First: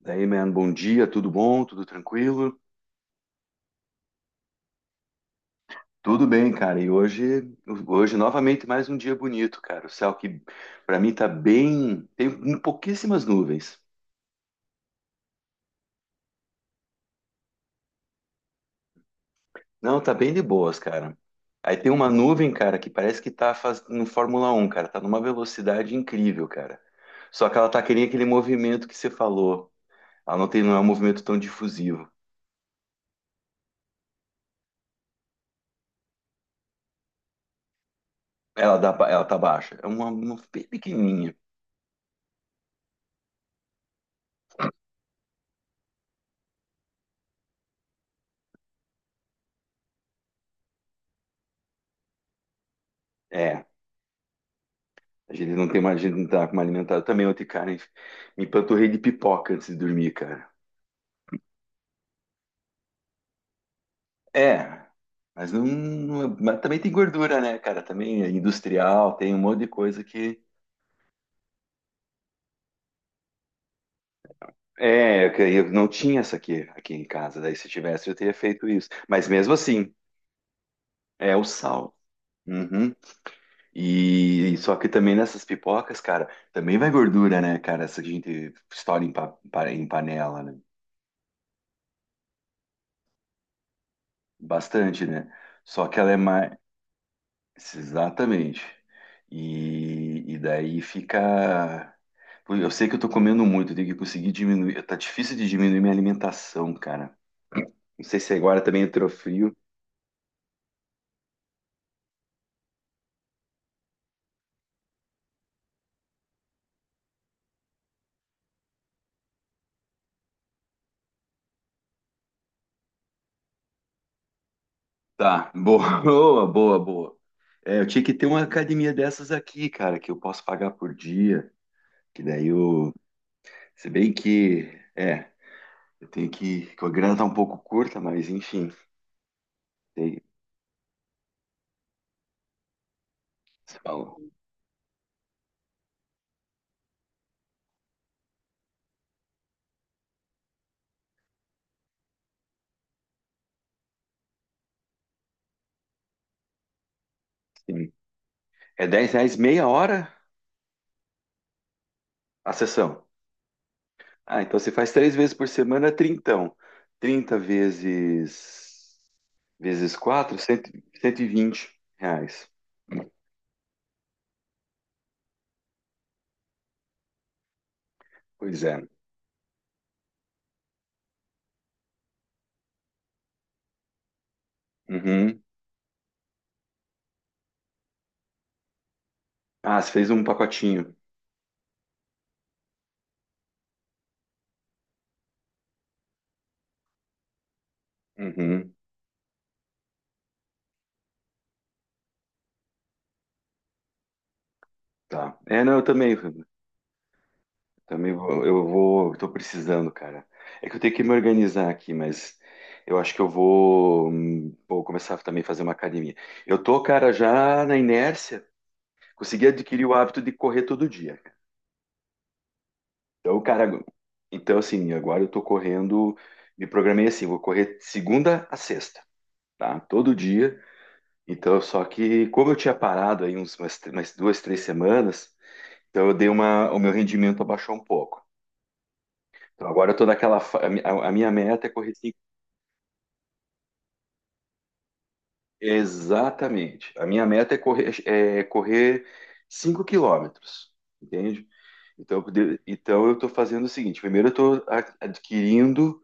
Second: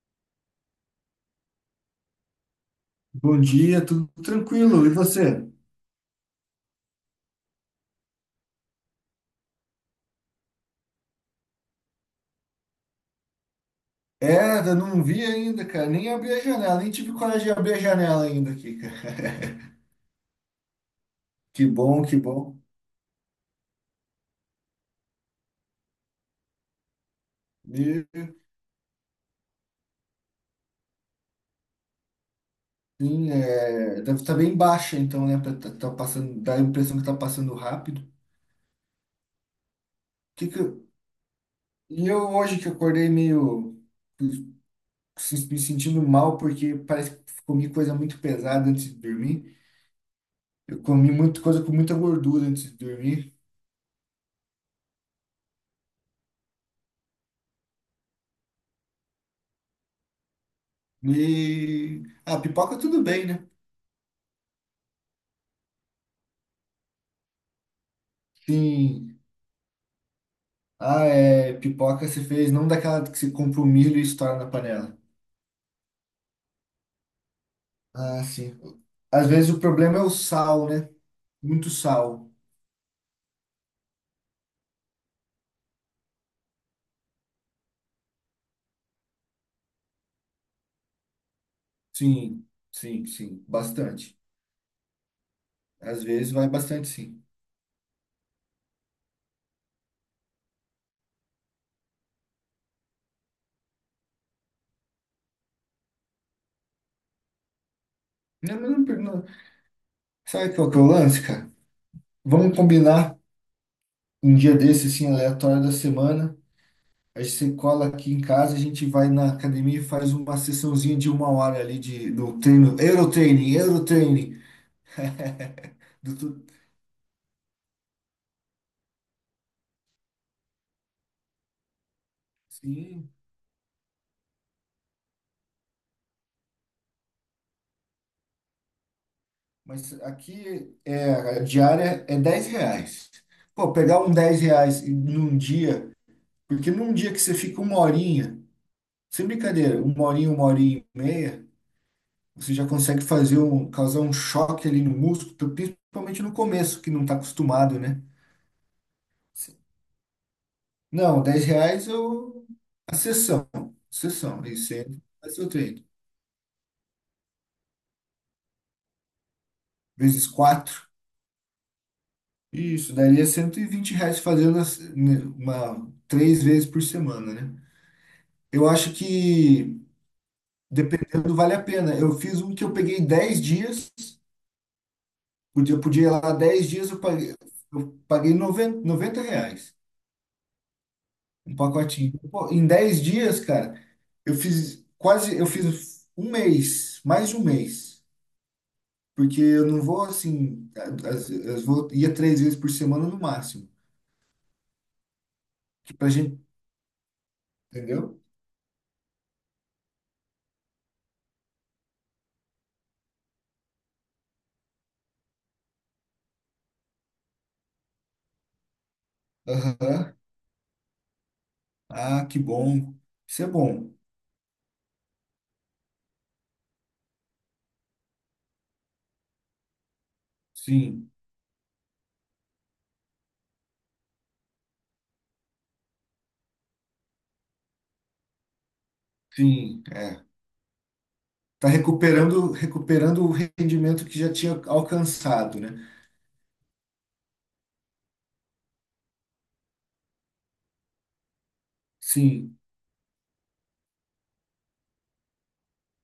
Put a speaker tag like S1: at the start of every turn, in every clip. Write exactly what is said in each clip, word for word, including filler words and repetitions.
S1: Daí, man, bom dia, tudo bom? Tudo tranquilo?
S2: Bom dia, tudo tranquilo? E você?
S1: Tudo bem, cara. E hoje, hoje novamente mais um dia bonito, cara. O céu que pra mim tá bem, tem pouquíssimas nuvens.
S2: É, eu não vi ainda, cara. Nem abri a janela, nem tive coragem de abrir a janela ainda aqui, cara.
S1: Não, tá bem de boas, cara.
S2: Que
S1: Aí tem
S2: bom,
S1: uma
S2: que
S1: nuvem,
S2: bom.
S1: cara, que parece que tá faz... no Fórmula Um, cara. Tá numa velocidade incrível, cara. Só que ela tá
S2: E,
S1: querendo aquele movimento que você falou. Ela não tem, não é um movimento tão difusivo.
S2: sim, é, deve estar bem baixa, então, né? pra Tá, tá passando, dá a impressão que tá passando rápido.
S1: Ela dá, ba- ela tá baixa. É uma, uma
S2: Que que
S1: pe-
S2: eu-
S1: pequenininha.
S2: e eu hoje que acordei meio se- me sentindo mal, porque parece que comi coisa muito pesada antes de dormir. Eu comi muita coisa com muita gordura antes de dormir.
S1: É, a gente não tem mais, a gente não tá como alimentado. Também ontem, cara, me empanturrei de pipoca antes de dormir, cara.
S2: E a pipoca tudo bem, né?
S1: É, mas não, não- é, mas também tem gordura, né, cara? Também é industrial,
S2: Sim.
S1: tem um monte de coisa que.
S2: Ah, é. Pipoca se fez não daquela que se compra o milho e estoura na panela.
S1: É, que eu não tinha essa aqui, aqui em casa. Daí se tivesse, eu
S2: Ah,
S1: teria
S2: sim.
S1: feito isso. Mas
S2: Às vezes
S1: mesmo
S2: o
S1: assim,
S2: problema é o sal, né?
S1: é o
S2: Muito
S1: sal.
S2: sal.
S1: Uhum. E só que também nessas pipocas, cara, também vai gordura, né, cara? Essa que a gente estoura em, pa- pa- em panela, né?
S2: Sim, sim, sim. Bastante.
S1: Bastante, né? Só que
S2: Às
S1: ela é
S2: vezes vai
S1: mais.
S2: bastante, sim.
S1: Exatamente. E, e daí fica. Pô, eu sei que eu tô comendo muito, eu tenho que conseguir diminuir. Tá difícil de diminuir minha alimentação, cara. Não sei se
S2: Não,
S1: agora
S2: mas
S1: também
S2: não, per-
S1: entrou
S2: não.
S1: frio.
S2: Sabe qual que é o lance, cara? Vamos combinar um dia desse, assim, aleatório da semana. A gente se cola aqui em casa, a gente vai na academia e faz uma sessãozinha de uma hora ali de, do treino. Eurotraining, Eurotraining.
S1: Tá, boa,
S2: Do, tu-
S1: boa, boa, boa. É, eu tinha que ter uma academia dessas aqui, cara, que eu posso pagar por dia. Que daí eu.
S2: sim.
S1: Se bem que. É, eu tenho que. Que a grana tá um pouco curta, mas enfim.
S2: Mas
S1: Tem,
S2: aqui é, a diária é dez reais. Pô,
S1: se
S2: pegar um
S1: fala.
S2: dez reais num dia, porque num dia que você fica uma horinha, sem brincadeira, uma horinha, uma horinha e meia, você já consegue fazer um, causar um choque ali no músculo, então, principalmente no começo, que não está acostumado,
S1: Sim.
S2: né?
S1: É dez reais meia hora
S2: Não, dez reais eu.
S1: a
S2: A
S1: sessão.
S2: sessão.
S1: Ah,
S2: Sessão. Aí
S1: então você
S2: você
S1: faz
S2: entra,
S1: três vezes
S2: faz
S1: por
S2: seu treino.
S1: semana, trintão. Trinta vezes vezes
S2: Vezes
S1: quatro, cento
S2: quatro.
S1: cento e vinte reais.
S2: Isso, daria cento e vinte reais fazendo as- né, uma, três vezes por semana, né?
S1: Pois
S2: Eu
S1: é.
S2: acho que, dependendo, vale a pena. Eu fiz um que eu peguei dez dias,
S1: Uhum.
S2: podia, podia ir lá dez dias, eu paguei, eu paguei noventa, noventa reais,
S1: Ah, você fez um pacotinho.
S2: um pacotinho. Pô, em dez dias, cara, eu fiz quase, eu fiz um mês, mais de um mês,
S1: Uhum.
S2: porque eu não vou assim, as, as vou, ia três vezes por semana no máximo,
S1: Tá. É, não, eu
S2: que pra
S1: também,
S2: gente,
S1: também
S2: entendeu?
S1: vou, eu vou, tô precisando, cara. É que eu tenho que me organizar aqui, mas eu acho que eu vou, hum, vou começar também a fazer uma academia. Eu tô, cara, já na inércia, consegui adquirir o
S2: Aham.
S1: hábito de correr todo dia.
S2: Ah, que bom.
S1: Então,
S2: Isso é
S1: cara,
S2: bom.
S1: então assim, agora eu tô correndo, me programei assim, vou correr segunda a sexta, tá? Todo dia.
S2: Sim,
S1: Então, só que como eu tinha parado aí uns, umas, umas duas, três semanas, então eu dei uma, o meu rendimento abaixou um pouco. Então
S2: sim.
S1: agora eu tô
S2: É.
S1: naquela, fa- a, mi- a- a minha meta
S2: Tá
S1: é correr cinco,
S2: recuperando, recuperando o rendimento que já tinha alcançado, né?
S1: exatamente. A minha meta é correr, é correr cinco quilômetros, entende? Então, eu
S2: Sim.
S1: poder- então eu tô fazendo o seguinte, primeiro eu tô a- adquirindo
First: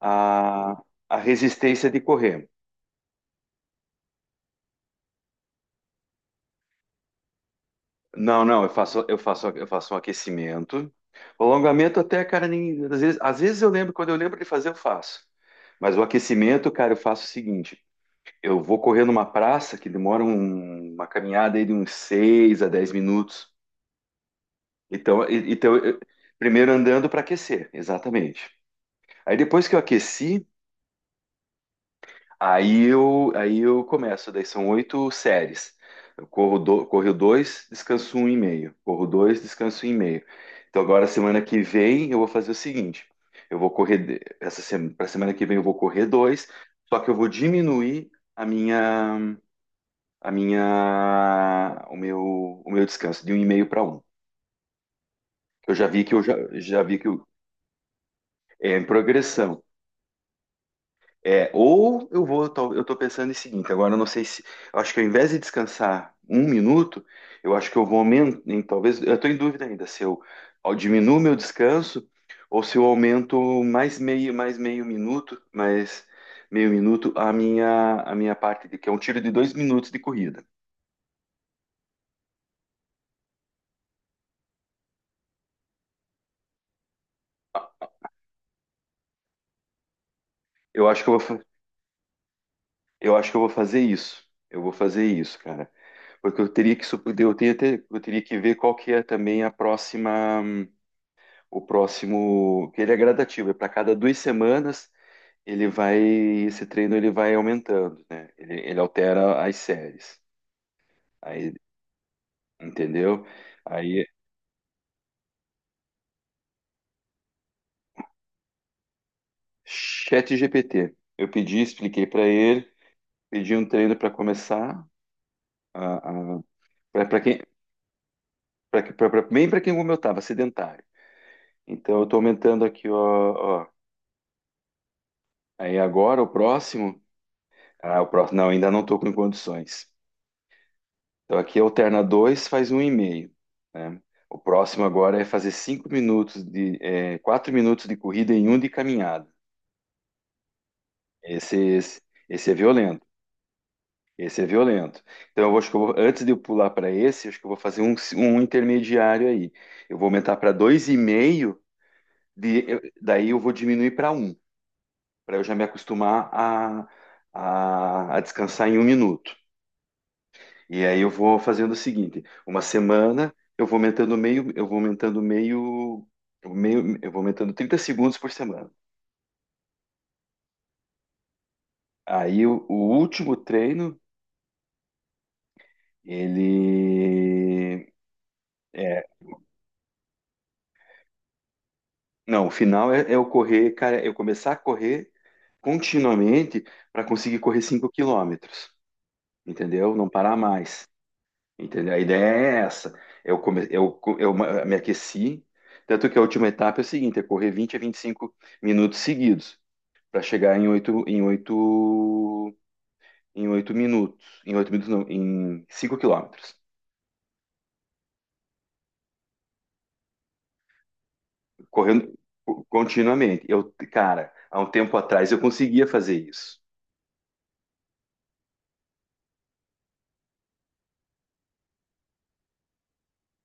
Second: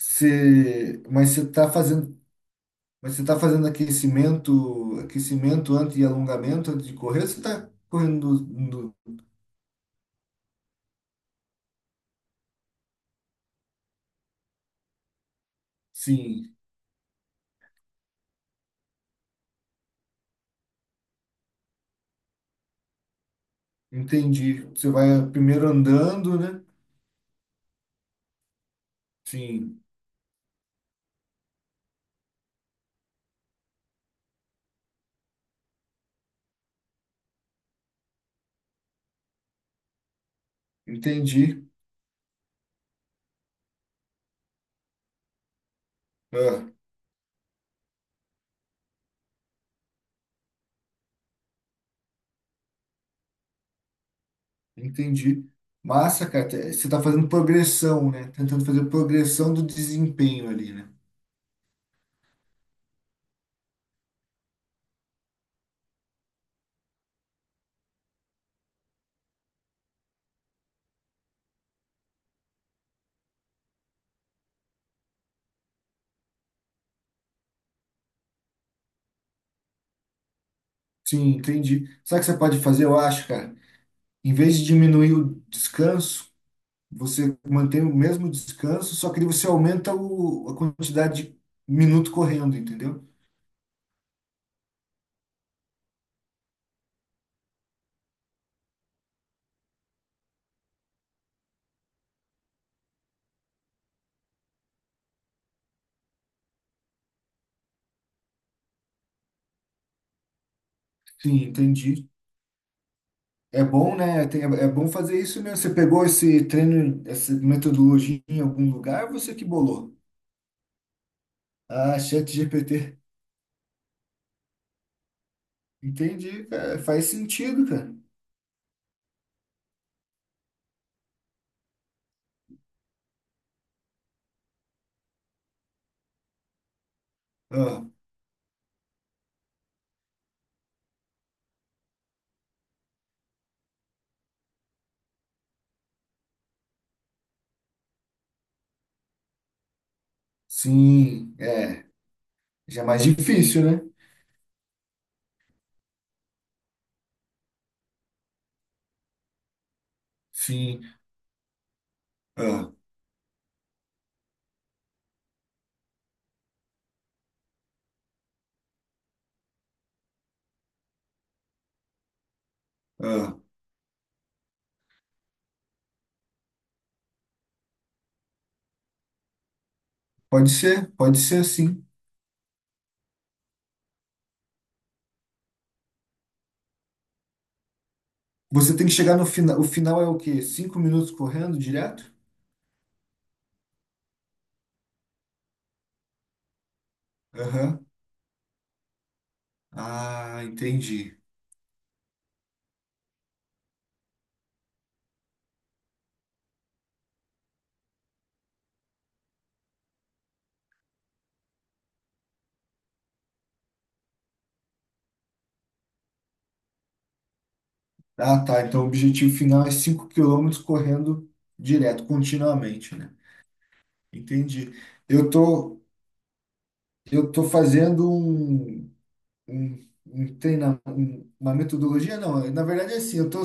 S1: a, a
S2: mas você tá
S1: resistência de
S2: fazendo,
S1: correr.
S2: mas você tá fazendo aquecimento, aquecimento antes e alongamento antes de correr, ou você tá correndo
S1: Não, não, eu
S2: no,
S1: faço,
S2: no-
S1: eu faço, eu faço um aquecimento. O alongamento até, cara, nem, às vezes, às vezes eu lembro, quando eu lembro de fazer, eu faço. Mas o
S2: Sim,
S1: aquecimento, cara, eu faço o seguinte: eu vou correr numa praça que demora um- uma caminhada aí de uns seis a dez minutos.
S2: entendi. Você
S1: Então,
S2: vai
S1: e-
S2: primeiro
S1: então eu-
S2: andando, né?
S1: primeiro andando para aquecer, exatamente. Aí depois que eu
S2: Sim,
S1: aqueci, Aí eu, aí eu começo, daí são oito séries. Eu corro, do, corro dois, descanso um e meio. Corro dois, descanso um e meio. Então agora, semana que
S2: entendi.
S1: vem, eu vou fazer o seguinte: eu vou correr, de- essa semana, para semana que vem, eu vou correr dois,
S2: Ah,
S1: só que eu vou diminuir a minha, a minha, o meu, o meu descanso de um e meio para um.
S2: entendi.
S1: Eu já vi que eu
S2: Massa,
S1: já,
S2: cara. Te-
S1: já
S2: Você
S1: vi
S2: tá
S1: que eu-
S2: fazendo progressão, né? Tentando
S1: é em
S2: fazer progressão
S1: progressão.
S2: do desempenho ali, né?
S1: É, ou eu vou, tal- eu tô pensando em seguinte, agora eu não sei se, eu acho que ao invés de descansar um minuto, eu acho que eu vou aumentar, talvez, eu tô em dúvida ainda se eu ao- diminuo meu descanso ou se eu aumento mais meio, mais meio minuto, mais meio minuto a minha, a minha parte, de, que é um tiro de dois minutos de corrida.
S2: Sim, entendi. Sabe o que você pode fazer, eu acho, cara? Em vez de diminuir o descanso, você mantém o mesmo descanso, só que você aumenta o, a
S1: Eu acho que eu vou,
S2: quantidade de
S1: fa-
S2: minuto correndo, entendeu?
S1: eu acho que eu vou fazer isso. Eu vou fazer isso, cara. Porque eu teria que, sup- eu teria, ter- eu teria que ver qual que é também a próxima. hum, O próximo, que ele é gradativo, é para cada duas semanas ele vai, esse treino ele vai aumentando, né? Ele, ele altera as séries.
S2: Sim,
S1: Aí,
S2: entendi.
S1: entendeu?
S2: É bom,
S1: Aí,
S2: né? Tem- é é bom fazer isso mesmo. Você pegou esse treino, essa metodologia em algum lugar, você que bolou?
S1: chat G P T. Eu pedi,
S2: Ah,
S1: expliquei para ele,
S2: ChatGPT.
S1: pedi um treino para começar,
S2: Entendi, cara. Faz
S1: para quem,
S2: sentido, cara.
S1: pra, que- pra, pra, bem para quem como eu estava, sedentário. Então, eu estou aumentando aqui, ó, ó. Aí agora o próximo,
S2: Ah,
S1: ah, o próximo, não, ainda não estou com condições. Então aqui alterna dois faz um 1,5, né? O próximo agora é fazer cinco minutos de, é, quatro minutos de corrida e um de caminhada.
S2: sim,
S1: Esse,
S2: é.
S1: esse, esse é
S2: Já é mais
S1: violento.
S2: difícil, né?
S1: Esse é violento. Então eu vou- acho que eu vou, antes de eu pular para esse, acho que eu vou fazer um, um intermediário aí. Eu vou aumentar para
S2: Sim.
S1: dois e meio, de,
S2: Ah,
S1: eu- daí eu vou diminuir para um para eu já me acostumar a, a, a descansar em um minuto. E aí eu vou fazendo o seguinte, uma semana
S2: ah.
S1: eu vou aumentando meio, eu vou aumentando meio, meio, eu vou aumentando trinta segundos por semana.
S2: Pode ser, pode ser sim.
S1: Aí o, o último treino, ele
S2: Você tem que
S1: é,
S2: chegar no final. O final é o quê? Cinco minutos correndo direto?
S1: não, o final é, é, eu correr, cara, é eu começar a correr continuamente para conseguir correr
S2: Aham.
S1: cinco quilômetros, entendeu? Não parar
S2: Ah,
S1: mais,
S2: entendi.
S1: entendeu? A ideia é essa. É Eu come, eu, co- eu ma- Me aqueci, tanto que a última etapa é o seguinte, é correr vinte a vinte e cinco minutos seguidos. Para chegar em oito em oito em oito minutos, em oito minutos não, em cinco quilômetros,
S2: Ah, tá. Então o objetivo final é cinco quilômetros correndo direto,
S1: correndo co-
S2: continuamente, né?
S1: continuamente. Eu, cara, há um
S2: Entendi.
S1: tempo
S2: Eu
S1: atrás eu
S2: tô,
S1: conseguia fazer isso.
S2: eu tô fazendo um, um, um treinamento, uma metodologia, não. Na verdade é assim, eu tô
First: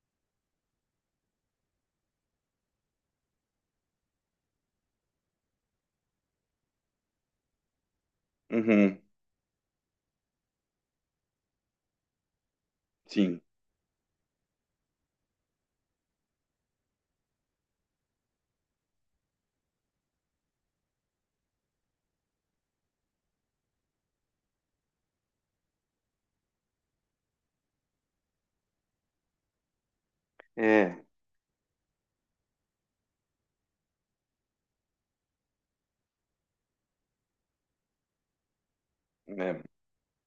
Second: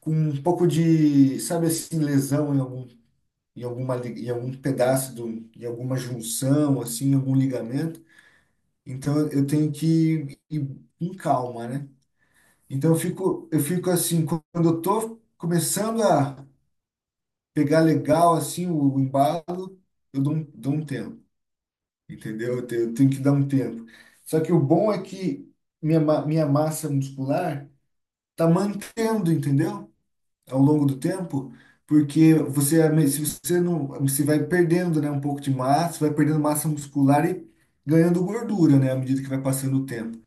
S2: com um pouco de, sabe assim, lesão em algum, em alguma, li- em algum pedaço do, em alguma junção, assim, em algum ligamento.
S1: Uhum,
S2: Então eu tenho que ir com calma, né? Então eu
S1: sim,
S2: fico, eu fico assim, quando eu tô começando a pegar legal assim o o embalo, eu dou um, dou um tempo, entendeu? Eu te- eu tenho que dar um tempo. Só que o bom é que minha, ma- minha massa muscular tá mantendo, entendeu? Ao longo do
S1: é,
S2: tempo, porque você se você não, você vai perdendo, né, um pouco de massa, vai perdendo massa muscular e ganhando gordura, né, à medida que vai
S1: é,
S2: passando o tempo.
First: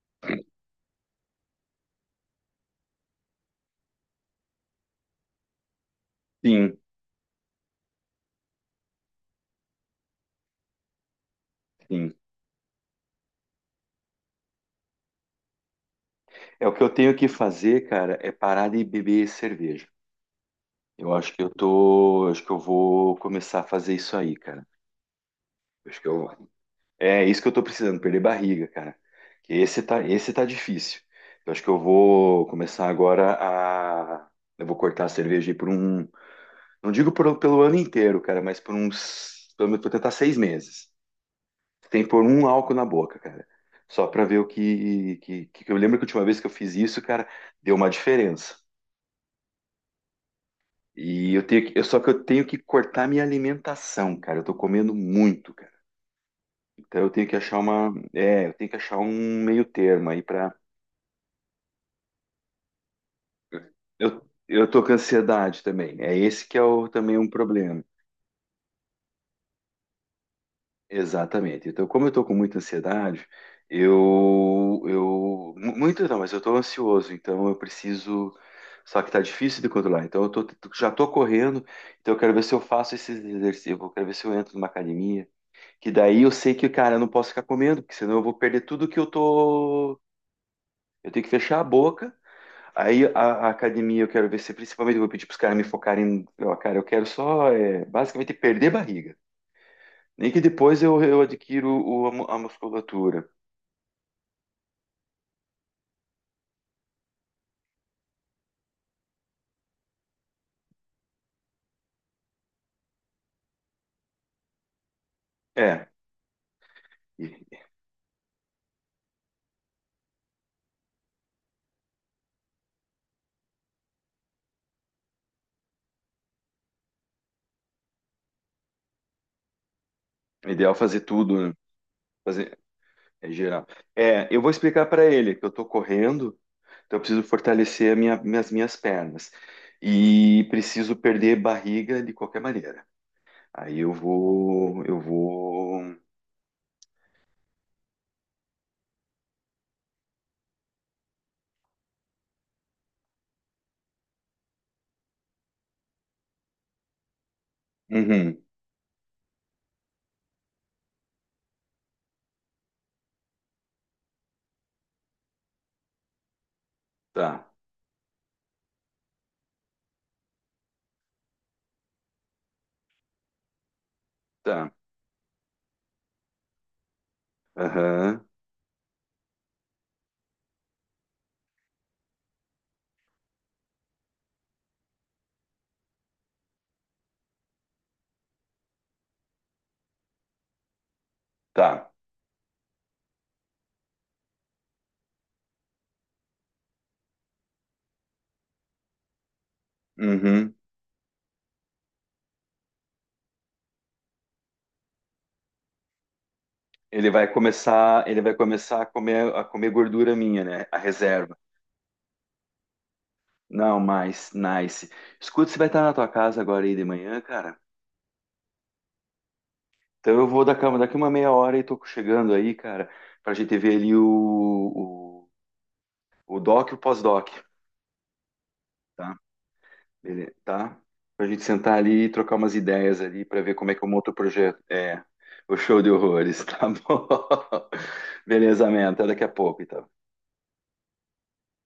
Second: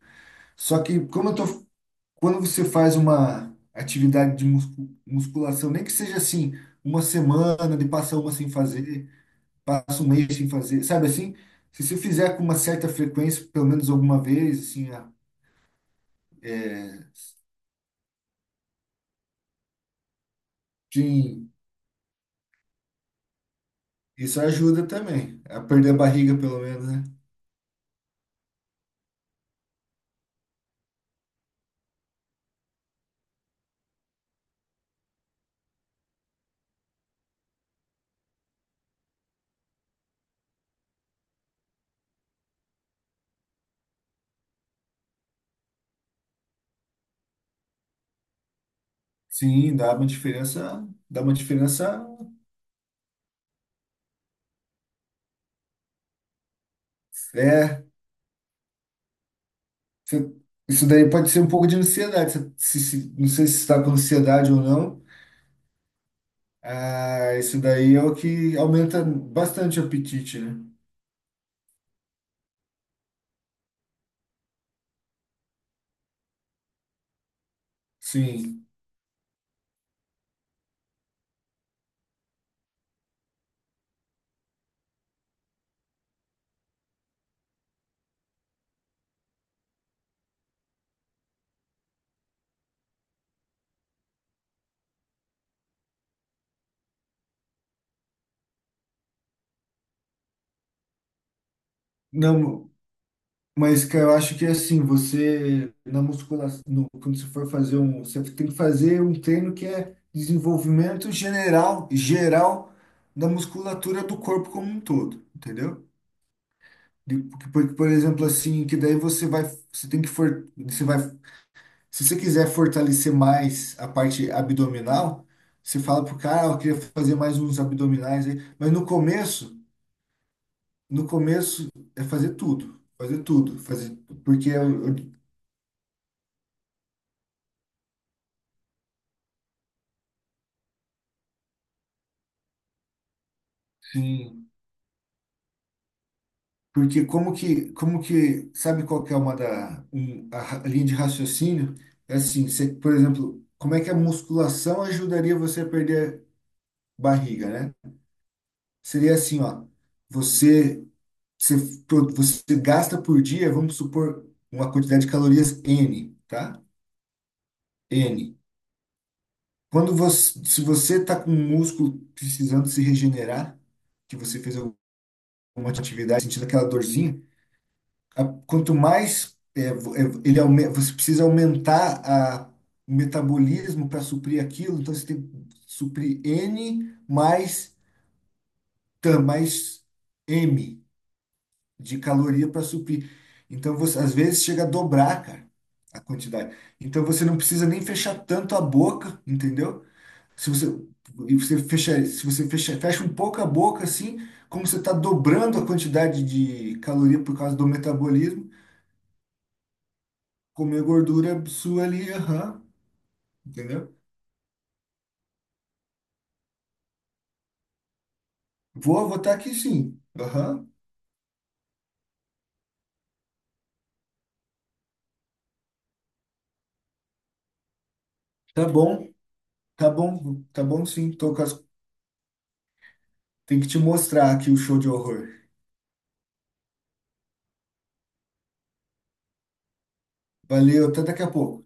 S2: Só que como eu tô quando você faz uma atividade de muscu- musculação, nem que seja assim,
S1: sim,
S2: uma semana, de passa uma sem fazer, passa um mês sem fazer, sabe assim? Se você
S1: sim.
S2: fizer com uma certa frequência, pelo menos alguma vez, assim, a-
S1: É o que eu
S2: é,
S1: tenho que fazer, cara, é parar de beber cerveja. Eu acho que eu
S2: sim,
S1: tô, Acho que eu vou começar a fazer isso aí,
S2: isso
S1: cara.
S2: ajuda também a perder a
S1: Acho que eu
S2: barriga, pelo menos, né?
S1: É isso que eu tô precisando, perder barriga, cara. Que Esse tá, esse tá difícil. Eu acho que eu vou começar agora a. Eu vou cortar a cerveja aí por um. Não digo por- pelo ano inteiro, cara, mas por uns. Pelo menos vou tentar seis meses. Tem que pôr um álcool na boca, cara. Só pra ver o que, que, que- Eu lembro que a última vez que eu fiz isso, cara, deu uma diferença.
S2: Sim, dá uma diferença, dá
S1: E
S2: uma
S1: eu tenho que. eu- Só
S2: diferença,
S1: que eu tenho que cortar minha alimentação, cara. Eu tô comendo muito, cara. Então eu tenho que achar
S2: é,
S1: uma. É, eu tenho que achar um meio termo aí
S2: você-
S1: pra.
S2: isso daí pode ser um pouco de ansiedade, você- se, se- não sei se está com
S1: Eu,
S2: ansiedade ou
S1: eu tô com
S2: não.
S1: ansiedade também. É esse que é o, também um
S2: Ah, isso
S1: problema.
S2: daí é o que aumenta bastante o apetite, né?
S1: Exatamente. Então, como eu tô com muita ansiedade, eu, eu, mu- muito não, mas eu tô ansioso, então eu preciso,
S2: Sim.
S1: só que tá difícil de controlar. Então, eu tô, já tô correndo, então eu quero ver se eu faço esses exercícios, eu quero ver se eu entro numa academia, que daí eu sei que, cara, eu não posso ficar comendo, porque senão eu vou perder tudo que eu tô, eu tenho que fechar a boca. Aí a, a academia eu quero ver se principalmente eu vou pedir para os caras me focarem. Ó, cara, eu quero só é, basicamente perder barriga. Nem que depois eu, eu adquiro o- a, mu- a
S2: Não,
S1: musculatura.
S2: mas cara, eu acho que é assim, você na musculação, no- quando você for fazer um, você tem que fazer um treino que é desenvolvimento general, geral da musculatura do corpo como um todo, entendeu?
S1: É,
S2: De- Porque,
S1: e-
S2: porque, por exemplo, assim, que daí você vai, você tem que for, você vai. Se você quiser fortalecer mais a parte abdominal, você fala pro cara, "Ah, eu queria fazer mais uns abdominais aí. Mas no começo,
S1: é ideal é fazer
S2: no
S1: tudo, né?
S2: começo é fazer
S1: Fazer,
S2: tudo, fazer
S1: é
S2: tudo,
S1: geral.
S2: fazer
S1: É, eu
S2: porque
S1: vou explicar
S2: eu- eu-
S1: para ele que eu estou correndo, então eu preciso fortalecer a minha, minhas, minhas pernas. E preciso perder barriga de qualquer maneira. Aí eu
S2: Sim,
S1: vou. Eu vou.
S2: porque como que como que sabe qual que é uma da um- a ra- linha de raciocínio? É assim, você, por exemplo, como é que a musculação ajudaria você a perder barriga, né?
S1: Uhum,
S2: Seria assim, ó. Você, você, pro- você gasta por dia, vamos supor, uma quantidade de calorias N, tá?
S1: tá,
S2: N. Quando você, se você está com um músculo precisando se regenerar, que você fez
S1: tá.
S2: alguma atividade, sentindo aquela dorzinha,
S1: Aham,
S2: a- quanto mais é, vo- é, ele aume- você precisa aumentar a, o metabolismo para suprir aquilo, então você tem que suprir N mais, tan- mais M
S1: tá.
S2: de caloria para suprir. Então, você, às vezes chega a dobrar, cara, a quantidade. Então, você não precisa nem fechar tanto a boca, entendeu? Se
S1: Uhum.
S2: você, e você fecha, se você fecha, fecha um pouco a boca, assim, como você está dobrando a quantidade de
S1: Ele
S2: caloria
S1: vai
S2: por causa do
S1: começar, ele vai
S2: metabolismo,
S1: começar a comer, a comer gordura minha, né? A
S2: comer gordura
S1: reserva.
S2: sua ali, aham,
S1: Não,
S2: entendeu?
S1: mas, nice. Escuta, você vai estar na tua casa agora aí de manhã, cara?
S2: Vou votar aqui sim,
S1: Então eu vou da
S2: aham.
S1: cama daqui uma meia hora e tô chegando aí, cara, pra gente ver ali o, o, o doc e o pós-doc,
S2: Tá bom,
S1: tá?
S2: tá
S1: Ele,
S2: bom, tá
S1: tá?
S2: bom, sim.
S1: Pra
S2: Tô com
S1: gente
S2: as-
S1: sentar ali e trocar umas ideias ali pra ver
S2: tem que
S1: como é
S2: te
S1: que eu monto o
S2: mostrar aqui o
S1: projeto.
S2: show de
S1: É,
S2: horror.
S1: o show de horrores, tá bom? Beleza, man, até daqui a pouco, então.
S2: Valeu, até daqui a pouco.